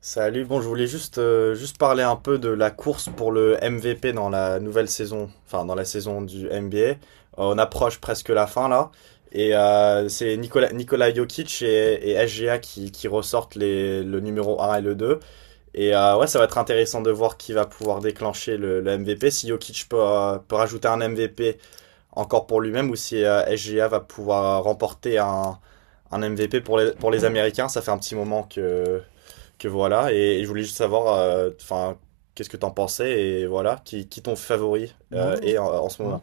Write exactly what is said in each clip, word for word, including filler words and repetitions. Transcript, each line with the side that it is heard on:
right: Salut, bon, je voulais juste, euh, juste parler un peu de la course pour le M V P dans la nouvelle saison, enfin dans la saison du N B A. Euh, on approche presque la fin là, et euh, c'est Nikola, Nikola Jokic et, et S G A qui, qui ressortent les, le numéro un et le deux. Et euh, ouais, ça va être intéressant de voir qui va pouvoir déclencher le, le M V P, si Jokic peut, euh, peut rajouter un M V P encore pour lui-même, ou si euh, S G A va pouvoir remporter un, un M V P pour les, pour les Américains. Ça fait un petit moment que que voilà, et, et je voulais juste savoir, euh, enfin, qu'est-ce que t'en pensais, et voilà, qui, qui ton favori
left: Ouais,
right: euh, est en, en ce
left: ouais.
right: moment.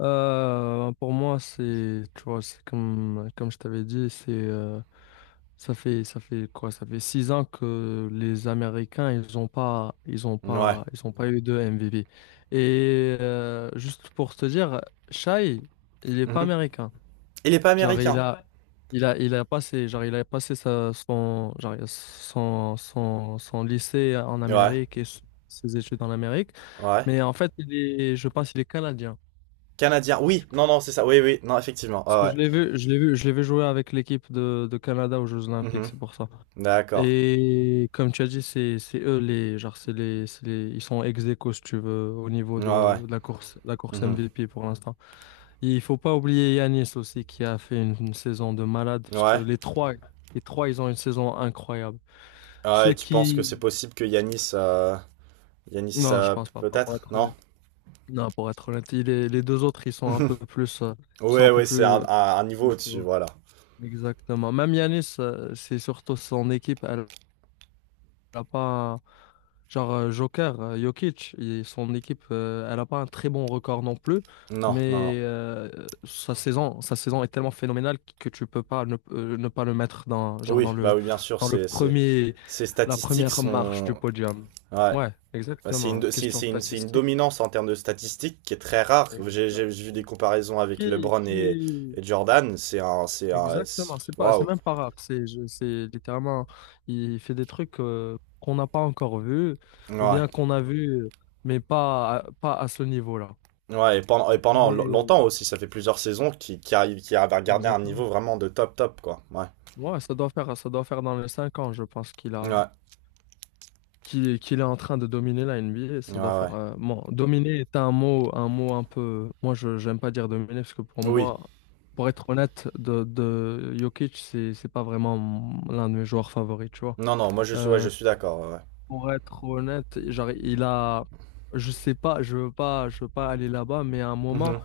left: Euh, pour moi, c'est, tu vois, c'est comme, comme je t'avais dit, c'est, euh, ça fait, ça fait quoi? Ça fait six ans que les Américains, ils ont pas, ils ont
right: Ouais.
left: pas, ils ont pas eu de M V M V P. Et euh, juste pour te dire, Shai, il est pas
right: Mhm.
left: américain.
right: Il est pas
left: Genre, il
right: américain.
left: a, ouais, il a, il a passé, genre, il a passé sa, son, genre, son, son, son lycée en
right: Ouais.
left: Amérique et s- ses études en Amérique.
right: Ouais.
left: Mais en fait, il est, je pense, il est canadien.
right: Canadien. Oui. Non, non, c'est ça. Oui, oui. Non, effectivement.
left: Parce que
right: Ouais.
left: je l'ai vu, je l'ai vu, je l'ai vu jouer avec l'équipe de, de Canada aux Jeux
right: Ouais.
left: Olympiques,
right: Mhm.
left: c'est pour ça.
right: D'accord.
left: Et comme tu as dit, c'est c'est eux les, genre, c'est les, c'est les- ils sont ex aequo, si tu veux, au niveau
right: Ouais, ouais.
left: de, de la course, la course
right: Mhm.
left: M V P pour l'instant. Et il faut pas oublier Yanis aussi, qui a fait une, une saison de malade, parce que
right: Ouais.
left: les trois les trois, ils ont une saison incroyable.
right: Ah,
left: Ceux
right: et tu penses que
left: qui
right: c'est possible que Yanis, euh, Yanis,
left: Non, je
right: euh, p-
left: pense pas, pas pour
right: peut-être?
left: être
right: Non?
left: honnête. Non, pour être honnête, il est- les deux autres, ils sont un
right: Mhm.
left: peu plus euh, ils sont un
right: Ouais,
left: peu
right: ouais, c'est un,
left: plus.
right: un- un niveau au-dessus, voilà.
left: Exactement. Même Yanis, euh, c'est surtout son équipe, elle n'a pas un-, genre, euh, Joker, euh, Jokic, et son équipe, euh, elle n'a pas un très bon record non plus,
right: Non, non, non.
left: mais euh, sa saison, sa saison est tellement phénoménale que tu peux pas ne, euh, ne pas le mettre dans, genre, dans
right: Oui, bah
left: le
right: oui, bien sûr,
left: dans le
right: c'est, c'est
left: premier
right: ces
left: la
right: statistiques
left: première marche
right: sont,
left: du podium.
right: ouais.
left: Ouais,
right: Bah, c'est une,
left: exactement.
right: do- c'est
left: Question
right: c'est une, c'est une
left: statistique.
right: dominance en termes de statistiques qui est très rare. J'ai
left: Exactement.
right: j'ai j'ai vu des comparaisons avec
left: Qui,
right: LeBron et,
left: qui
right: et Jordan. C'est un, c'est un, c'est-
left: Exactement, c'est pas, c'est
right: waouh.
left: même pas rap, c'est, je- c'est littéralement, il fait des trucs, euh, qu'on n'a pas encore vus, ou
right: Ouais.
left: bien qu'on a vus, mais pas, à- pas à ce niveau-là.
right: Ouais, et pendant, et pendant lo-
left: Mais...
right: longtemps aussi, ça fait plusieurs saisons qui, qui arrive, qui arrive à garder un
left: Exactement.
right: niveau vraiment de top top, quoi. Ouais.
left: Ouais, ça doit faire, ça doit faire dans les cinq ans, je pense qu'il a,
right: Ouais.
left: qu'il, qu'il est en train de dominer la N B A.
right: Ouais,
left: Ça doit faire,
right: ouais.
left: euh, bon, dominer est un mot, un mot un peu, moi je, j'aime pas dire dominer, parce que pour
right: Oui.
left: moi, pour être honnête, de, de Jokic, c'est, c'est pas vraiment l'un de mes joueurs favoris, tu vois.
right: Non, non, moi je suis, ouais, je
left: Euh,
right: suis d'accord. Ouais.
left: Pour être honnête, genre, il a, je sais pas, je veux pas, je veux pas aller là-bas, mais à un
right: Ouais.
left: moment,
right: Mhm.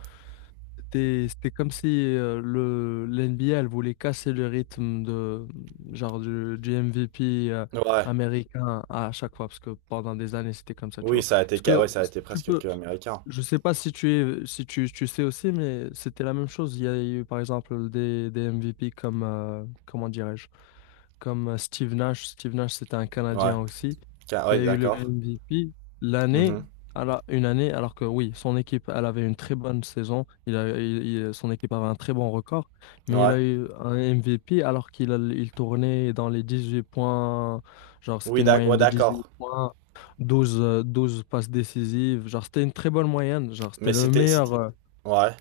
left: c'était, c'était comme si euh, le, l'N B A, elle voulait casser le rythme de, genre, du, du M V P, euh,
right: Ouais.
left: américain à chaque fois, parce que pendant des années, c'était comme ça, tu
right: Oui,
left: vois.
right: ça a été,
left: Parce
right: ca- ouais,
left: que
right: ça a été
left: tu
right: presque
left: peux,
right: que américain.
left: je sais pas si tu es, si tu, tu sais aussi, mais c'était la même chose. Il y a eu, par exemple, des, des M V P comme, euh, comment dirais-je? Comme euh, Steve Nash. Steve Nash, c'était un
right: Ouais.
left: Canadien aussi,
right: Ca-
left: qui
right: Ouais,
left: a eu le
right: d'accord.
left: M V P l'année,
right: Mhm.
left: à la- une année, alors que, oui, son équipe, elle avait une très bonne saison, il a, il- il- son équipe avait un très bon record, mais il
right: Ouais.
left: a eu un M V P alors qu'il a- il tournait dans les dix huit points, genre c'était
right: Oui,
left: une
right: d'ac-
left: moyenne
right: ouais,
left: de dix huit
right: d'accord.
left: points, douze euh, douze passes décisives, genre c'était une très bonne moyenne, genre c'était
right: Mais
left: le
right: c'était,
left: meilleur.
right: c'était,
left: euh,
right: ouais.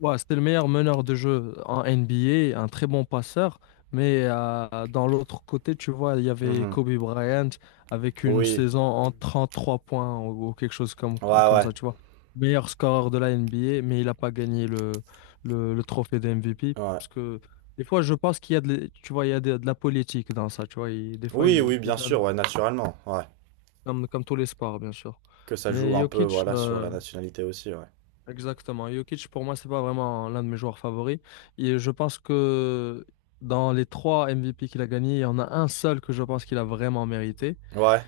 left: Ouais, c'était le meilleur meneur de jeu en N B A, un très bon passeur. Mais euh, dans l'autre côté, tu vois, il y avait
right: Mhm.
left: Kobe Bryant avec une
right: Oui,
left: saison en trente-trois points ou, ou quelque chose comme,
right: ouais,
left: comme
right: ouais,
left: ça, tu vois. Meilleur scoreur de la N B A, mais il n'a pas gagné le, le, le trophée de M V P.
right: ouais.
left: Parce que des fois, je pense qu'il y a de, l'- tu vois, il y a de, de la politique dans ça, tu vois. Il- des fois,
right: Oui,
left: il,
right: oui,
left: il
right: bien sûr,
left: donne,
right: ouais, naturellement, ouais.
left: comme, comme tous les sports, bien sûr.
right: Que ça joue
left: Mais
right: un peu,
left: Jokic,
right: voilà, sur la
left: euh,
right: nationalité aussi, ouais.
left: Exactement. Jokic, pour moi, c'est pas vraiment l'un de mes joueurs favoris. Et je pense que dans les trois M V P qu'il a gagnés, il y en a un seul que je pense qu'il a vraiment mérité.
right: Ouais,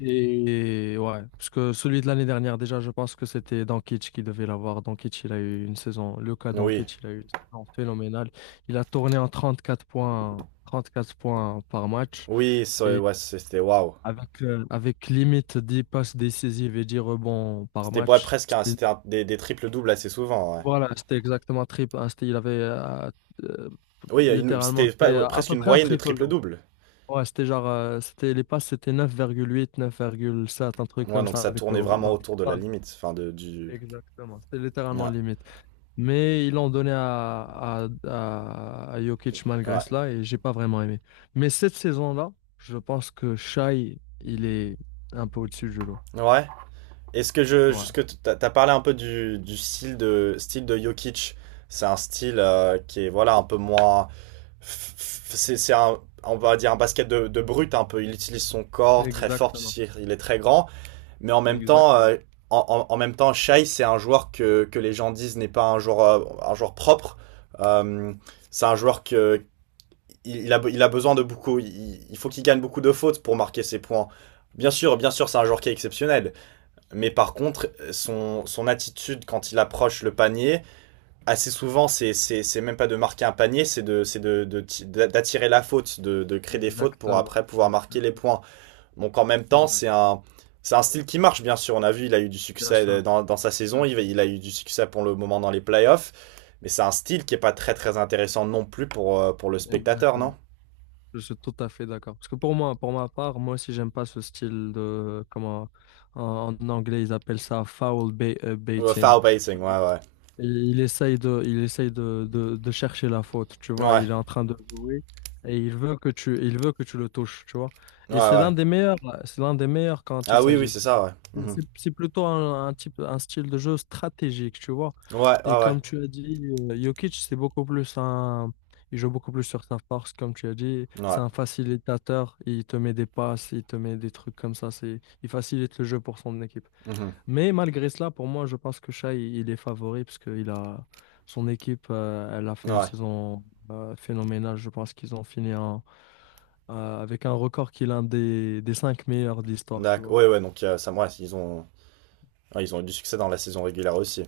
left: Et, ouais, parce que celui de l'année dernière, déjà, je pense que c'était Doncic qui devait l'avoir. Doncic, il a eu une saison, le cas
right: oui,
left: Doncic, il a eu une saison phénoménale. Il a tourné en trente-quatre points, trente-quatre points par match.
right: oui, c'est-
left: Et
right: ouais, c'est- c'était waouh.
left: avec, euh, avec limite dix passes décisives et dix rebonds par
right: C'était ouais,
left: match.
right: presque un-
left: C'est
right: c'était un- des, des triples-doubles assez souvent, ouais.
left: Voilà, c'était exactement trip. Hein, c'était-, il avait euh, euh,
right: Oui, une-
left: littéralement,
right: c'était
left: c'était,
right: pas, ouais,
left: euh, à
right: presque
left: peu
right: une
left: près un
right: moyenne de
left: triple double.
right: triple-double.
left: Ouais, c'était genre, euh, c'était, les passes, c'était neuf neuf virgule huit, neuf virgule sept, un truc
right: Ouais,
left: comme
right: donc
left: ça,
right: ça
left: avec le
right: tournait
left: rebond.
right: vraiment
left: Donc,
right: autour de
left: ouais,
right: la limite, enfin, de, du...
left: exactement, c'était littéralement
right: Ouais,
left: limite. Mais ils l'ont donné à, à, à, à Jokic malgré
right: ouais.
left: cela, et j'ai pas vraiment aimé. Mais cette saison-là, je pense que Shai, il est un peu au-dessus du lot.
right: Ouais. Est-ce que je... est
left: Ouais,
right: Jusque, t'as t'as parlé un peu du, du style de, style de Jokic. C'est un style euh, qui est, voilà, un peu moins... c'est c'est un on va dire un basket de, de, brut un peu. Il utilise son corps très fort parce
left: exactement,
right: qu'il est très grand, mais en même temps,
left: exactement,
right: euh, en, en, en même temps, Shai c'est un joueur que, que les gens disent n'est pas un joueur euh, un joueur propre. Euh, c'est un joueur que il a, il a besoin de beaucoup. Il, il faut qu'il gagne beaucoup de fautes pour marquer ses points. Bien sûr, bien sûr, c'est un joueur qui est exceptionnel. Mais par contre, son, son attitude quand il approche le panier, assez souvent, c'est, c'est, c'est même pas de marquer un panier, c'est d'attirer de, c'est de, de d'attirer la faute, de, de créer des fautes pour
left: exactement,
right: après pouvoir marquer les
left: exactement.
right: points. Donc en même temps, c'est
left: Exact.
right: un, c'est un style qui marche, bien sûr. On a vu, il a eu du
left: Bien
right: succès
left: sûr.
right: euh, dans, dans sa saison,
left: Ouais,
right: il,
left: je-
right: il a eu du succès pour le moment dans les playoffs. Mais c'est un style qui est pas très très intéressant non plus pour, euh, pour le spectateur, non.
left: Exactement. Je suis tout à fait d'accord. Parce que pour moi, pour ma part, moi aussi, j'aime pas ce style de, comment, en, en anglais, ils appellent ça foul ba- euh,
right: Ouais,
left: baiting.
right: Foul pacing, ouais, ouais.
left: Et il essaye de, il essaye de, de, de chercher la faute, tu vois.
right: Ouais,
left: Il est en train de jouer et il veut que tu, il veut que tu le touches, tu vois.
right: ouais,
left: Et c'est l'un
right: ouais.
left: des meilleurs, c'est l'un des meilleurs quand il
right: Ah oui,
left: s'agit.
right: oui, c'est ça, ouais.
left: de-
right: Mhm.
left: C'est, c'est plutôt un, un type, un style de jeu stratégique, tu vois.
right: Ouais,
left: Et
right: ouais, ouais.
left: comme tu as dit, euh, Jokic, c'est beaucoup plus un, il joue beaucoup plus sur sa force, comme tu as dit.
right: Ouais.
left: C'est un facilitateur. Il te met des passes, il te met des trucs comme ça. C'est, il facilite le jeu pour son équipe.
right: Mhm.
left: Mais malgré cela, pour moi, je pense que Shai, il est favori parce que il a, son équipe, euh, elle a fait une
right: Ouais.
left: saison, euh, phénoménale. Je pense qu'ils ont fini en-, euh, avec un record qui est l'un des, des cinq meilleurs de l'histoire, tu
right: D'accord.
left: vois.
right: Ouais, ouais, donc euh, ça, ouais, ils ont, ouais, ils ont eu du succès dans la saison régulière aussi.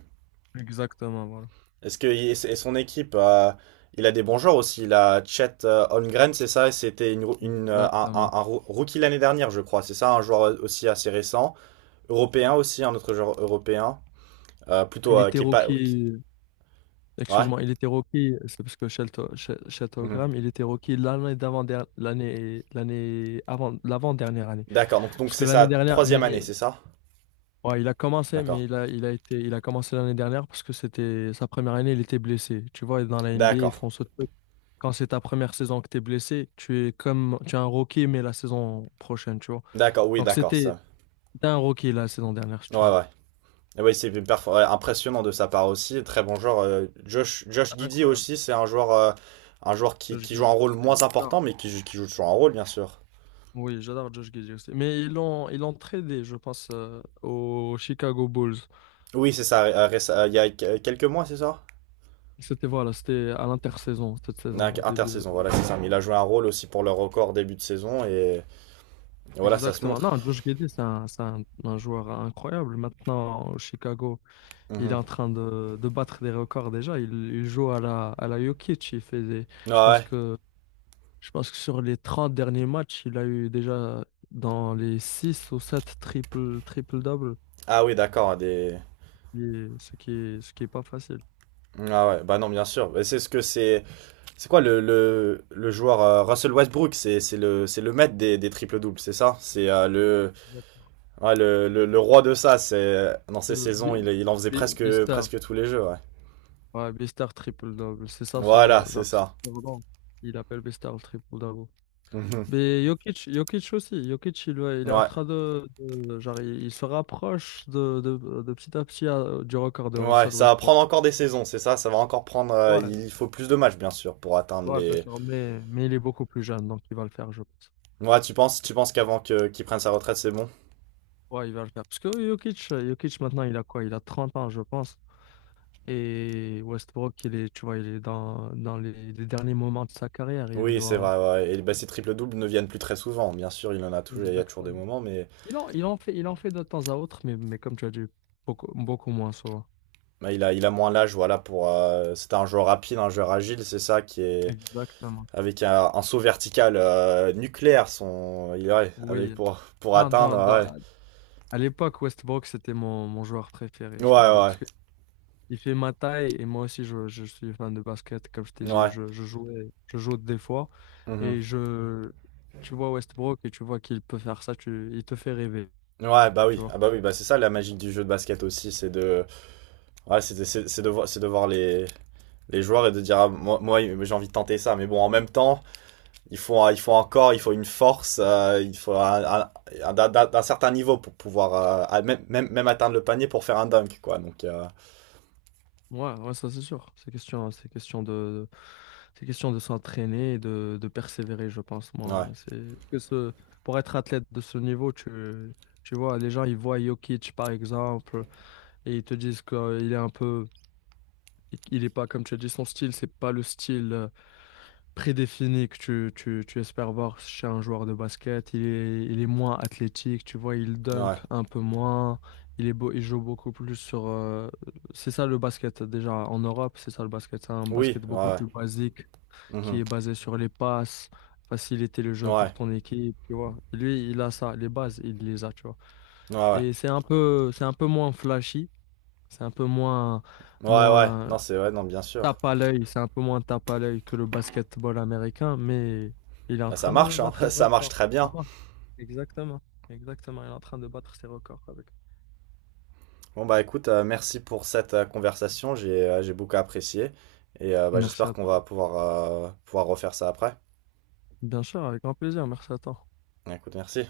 left: Exactement, voilà.
right: Est-ce que et son équipe, euh, il a des bons joueurs aussi. Il a Chet euh, Holmgren, c'est ça. C'était une, une, euh, un, un-
left: Exactement.
right: un roo- rookie l'année dernière, je crois. C'est ça, un joueur aussi assez récent. Européen aussi, un autre joueur européen. Euh, plutôt
left: Il
right: euh,
left: était
right: qui est pas. Ouais, qui-
left: rookie,
right: Ouais.
left: excuse-moi, il était rookie, c'est parce que Shelto- She-
right: Mhm.
left: Sheltogram, il était rookie l'année d'avant der- l'année l'année avant l'avant-dernière année.
right: D'accord. Donc donc
left: Parce que
right: c'est
left: l'année
right: sa
left: dernière,
right: troisième
left: mais
right: année, c'est ça?
left: ouais, il a commencé,
right: D'accord.
left: mais il a, il a été, il a commencé l'année dernière parce que c'était sa première année, il était blessé. Tu vois, dans la N B A, ils
right: D'accord.
left: font ce truc. Quand c'est ta première saison que tu es blessé, tu es comme, tu es un rookie, mais la saison prochaine, tu vois.
right: D'accord. Oui,
left: Donc
right: d'accord.
left: c'était,
right: Ça.
left: c'était un rookie la saison dernière, si
right: Ouais,
left: tu veux.
right: ouais. Et oui, c'est perfor- ouais, impressionnant de sa part aussi. Très bon joueur. Euh, Josh, Josh Giddey aussi,
left: Incroyable.
right: c'est un joueur, euh, un joueur qui,
left: Josh
right: qui joue un
left: Giddey
right: rôle
left: aussi,
right: moins
left: j'adore.
right: important, mais qui, qui joue toujours un rôle, bien sûr.
left: Oui, j'adore Josh Giddey aussi. Mais ils l'ont, ils l'ont tradé, je pense, euh, aux Chicago Bulls.
right: Oui, c'est ça. euh, réce- euh, il y a que- quelques mois, c'est ça?
left: C'était, voilà, c'était à l'intersaison, cette
right: Non,
left: saison, au début.
right: intersaison,
left: euh,
right: voilà, c'est ça.
left: genre,
right: Mais il a joué un rôle aussi pour le record début de saison et, et voilà, ça se
left: Exactement.
right: montre.
left: Non, Josh Giddey, c'est un, c'est un- un joueur incroyable. Maintenant, au Chicago, il est
right: Mhm.
left: en train de, de battre des records déjà. Il, il joue à la, à la Jokic. Il fait des, je
right: Ah
left: pense
right: ouais.
left: que, je pense que sur les trente derniers matchs, il a eu déjà dans les six ou sept triple, triple-double.
right: Ah oui, d'accord. Des...
left: Et ce qui est, ce qui est pas facile.
right: Ah ouais, bah non, bien sûr. Mais c'est ce que c'est. C'est quoi le, le, le joueur euh, Russell Westbrook? C'est c'est le, c'est le maître des, des triples-doubles, c'est ça? C'est euh, le,
left: Exact.
right: ouais, le, le, le roi de ça. C'est dans ces
left: Euh,
right: saisons,
left: Bi-
right: il, il en faisait
left: Bi-
right: presque,
left: Bister,
right: presque tous les jeux, ouais.
left: ouais, Bister triple-double. C'est ça son,
right: Voilà, c'est
left: genre,
right: ça.
left: son nom. Il appelle Bister le triple-double.
right: Mhm.
left: Mais Jokic, Jokic aussi. Jokic, il, ouais, il est en
right: Ouais.
left: train de, de- genre, il, il se rapproche de, de, de petit à petit à- du record de
right: Ouais,
left: Russell
right: ça va
left: Westbrook.
right: prendre encore des saisons, c'est ça, ça va encore prendre euh,
left: Ouais,
right: il faut plus de matchs bien sûr pour atteindre
left: ouais, bien
right: les.
left: sûr, mais, mais il est beaucoup plus jeune, donc il va le faire, je pense.
right: Ouais, tu penses tu penses qu'avant que qu'il prenne sa retraite, c'est bon?
left: Ouais, il va le faire. Parce que Jokic, euh, Jokic maintenant, il a quoi? Il a trente ans, je pense. Et Westbrook, il est, tu vois, il est dans, dans les, les derniers moments de sa carrière. Il
right: Oui, c'est
left: doit.
right: vrai, ouais. Et bah, ces triple-doubles ne viennent plus très souvent. Bien sûr, il en a toujours, il y a toujours des
left: Exactement.
right: moments mais
left: Il en, il en fait, il en fait de temps à autre, mais, mais comme tu as dit, beaucoup, beaucoup moins souvent.
right: bah, il a il a moins l'âge voilà pour euh, c'était un joueur rapide, un joueur agile, c'est ça qui est
left: Exactement.
right: avec un, un saut vertical euh, nucléaire son il ouais, avec
left: Oui.
right: pour pour
left: Non, dans,
right: atteindre ouais.
left: dans- à l'époque, Westbrook, c'était mon, mon joueur préféré,
right: Ouais
left: je me rappelle.
right: ouais.
left: Parce que il fait ma taille et moi aussi, je, je suis fan de basket. Comme je t'ai dit,
right: Ouais.
left: je, je jouais, je joue des fois.
right: Mhm.
left: Et je, tu vois Westbrook et tu vois qu'il peut faire ça, tu, il te fait rêver,
right: Ouais, bah
left: tu
right: oui.
left: vois.
right: Ah bah oui, bah c'est ça la magie du jeu de basket aussi, c'est de. Ouais, c'est c'est- c'est de, voir- c'est de voir les, les joueurs et de dire, ah, moi, moi j'ai envie de tenter ça. Mais bon, en même temps, il faut, un- il faut encore, il faut une force, euh, il faut un, un- un- d'un- d'un d'un certain niveau pour pouvoir, euh, à- même, même, même atteindre le panier pour faire un dunk, quoi. Donc, euh,
left: Ouais, ouais, ça c'est sûr. C'est question, c'est question de, c'est question de s'entraîner et de, de persévérer, je pense, moi.
right: ouais,
left: C'est, parce que ce, pour être athlète de ce niveau, tu, tu vois, les gens, ils voient Jokic, par exemple. Et ils te disent qu'il est un peu, il est pas, comme tu as dit, son style, c'est pas le style, euh, prédéfini que tu, tu, tu espères voir chez un joueur de basket. Il est, il est moins athlétique, tu vois, il dunk
right: ouais.
left: un peu moins, il est beau, il joue beaucoup plus sur. Euh, c'est ça le basket, déjà en Europe, c'est ça le basket, c'est un
right: Oui,
left: basket
right: ouais,
left: beaucoup
right: ouais.
left: plus basique qui
right: Mhm.
left: est basé sur les passes. Faciliter le jeu pour
right: Ouais,
left: ton équipe, tu vois. Lui, il a ça, les bases, il les a, tu vois.
right: ouais, ouais.
left: Et c'est un peu, c'est un peu moins flashy, c'est un peu moins,
right: Ouais, ouais.
left: moins
right: Non, c'est, ouais, non, bien sûr.
left: tape à l'œil, c'est un peu moins tape à l'œil que le basketball américain, mais il est en
right: Bah, ça
left: train de
right: marche, hein.
left: battre des
right: Ça marche
left: records.
right: très
left: Ah
right: bien.
left: bon. Exactement, exactement, il est en train de battre ses records avec.
right: Bon, bah, écoute, euh, merci pour cette euh, conversation. J'ai, euh, j'ai beaucoup apprécié. Et euh, bah,
left: Merci
right: j'espère
left: à
right: qu'on va
left: toi.
right: pouvoir, euh, pouvoir refaire ça après.
left: Bien sûr, avec grand plaisir, merci à toi.
right: Écoute, merci.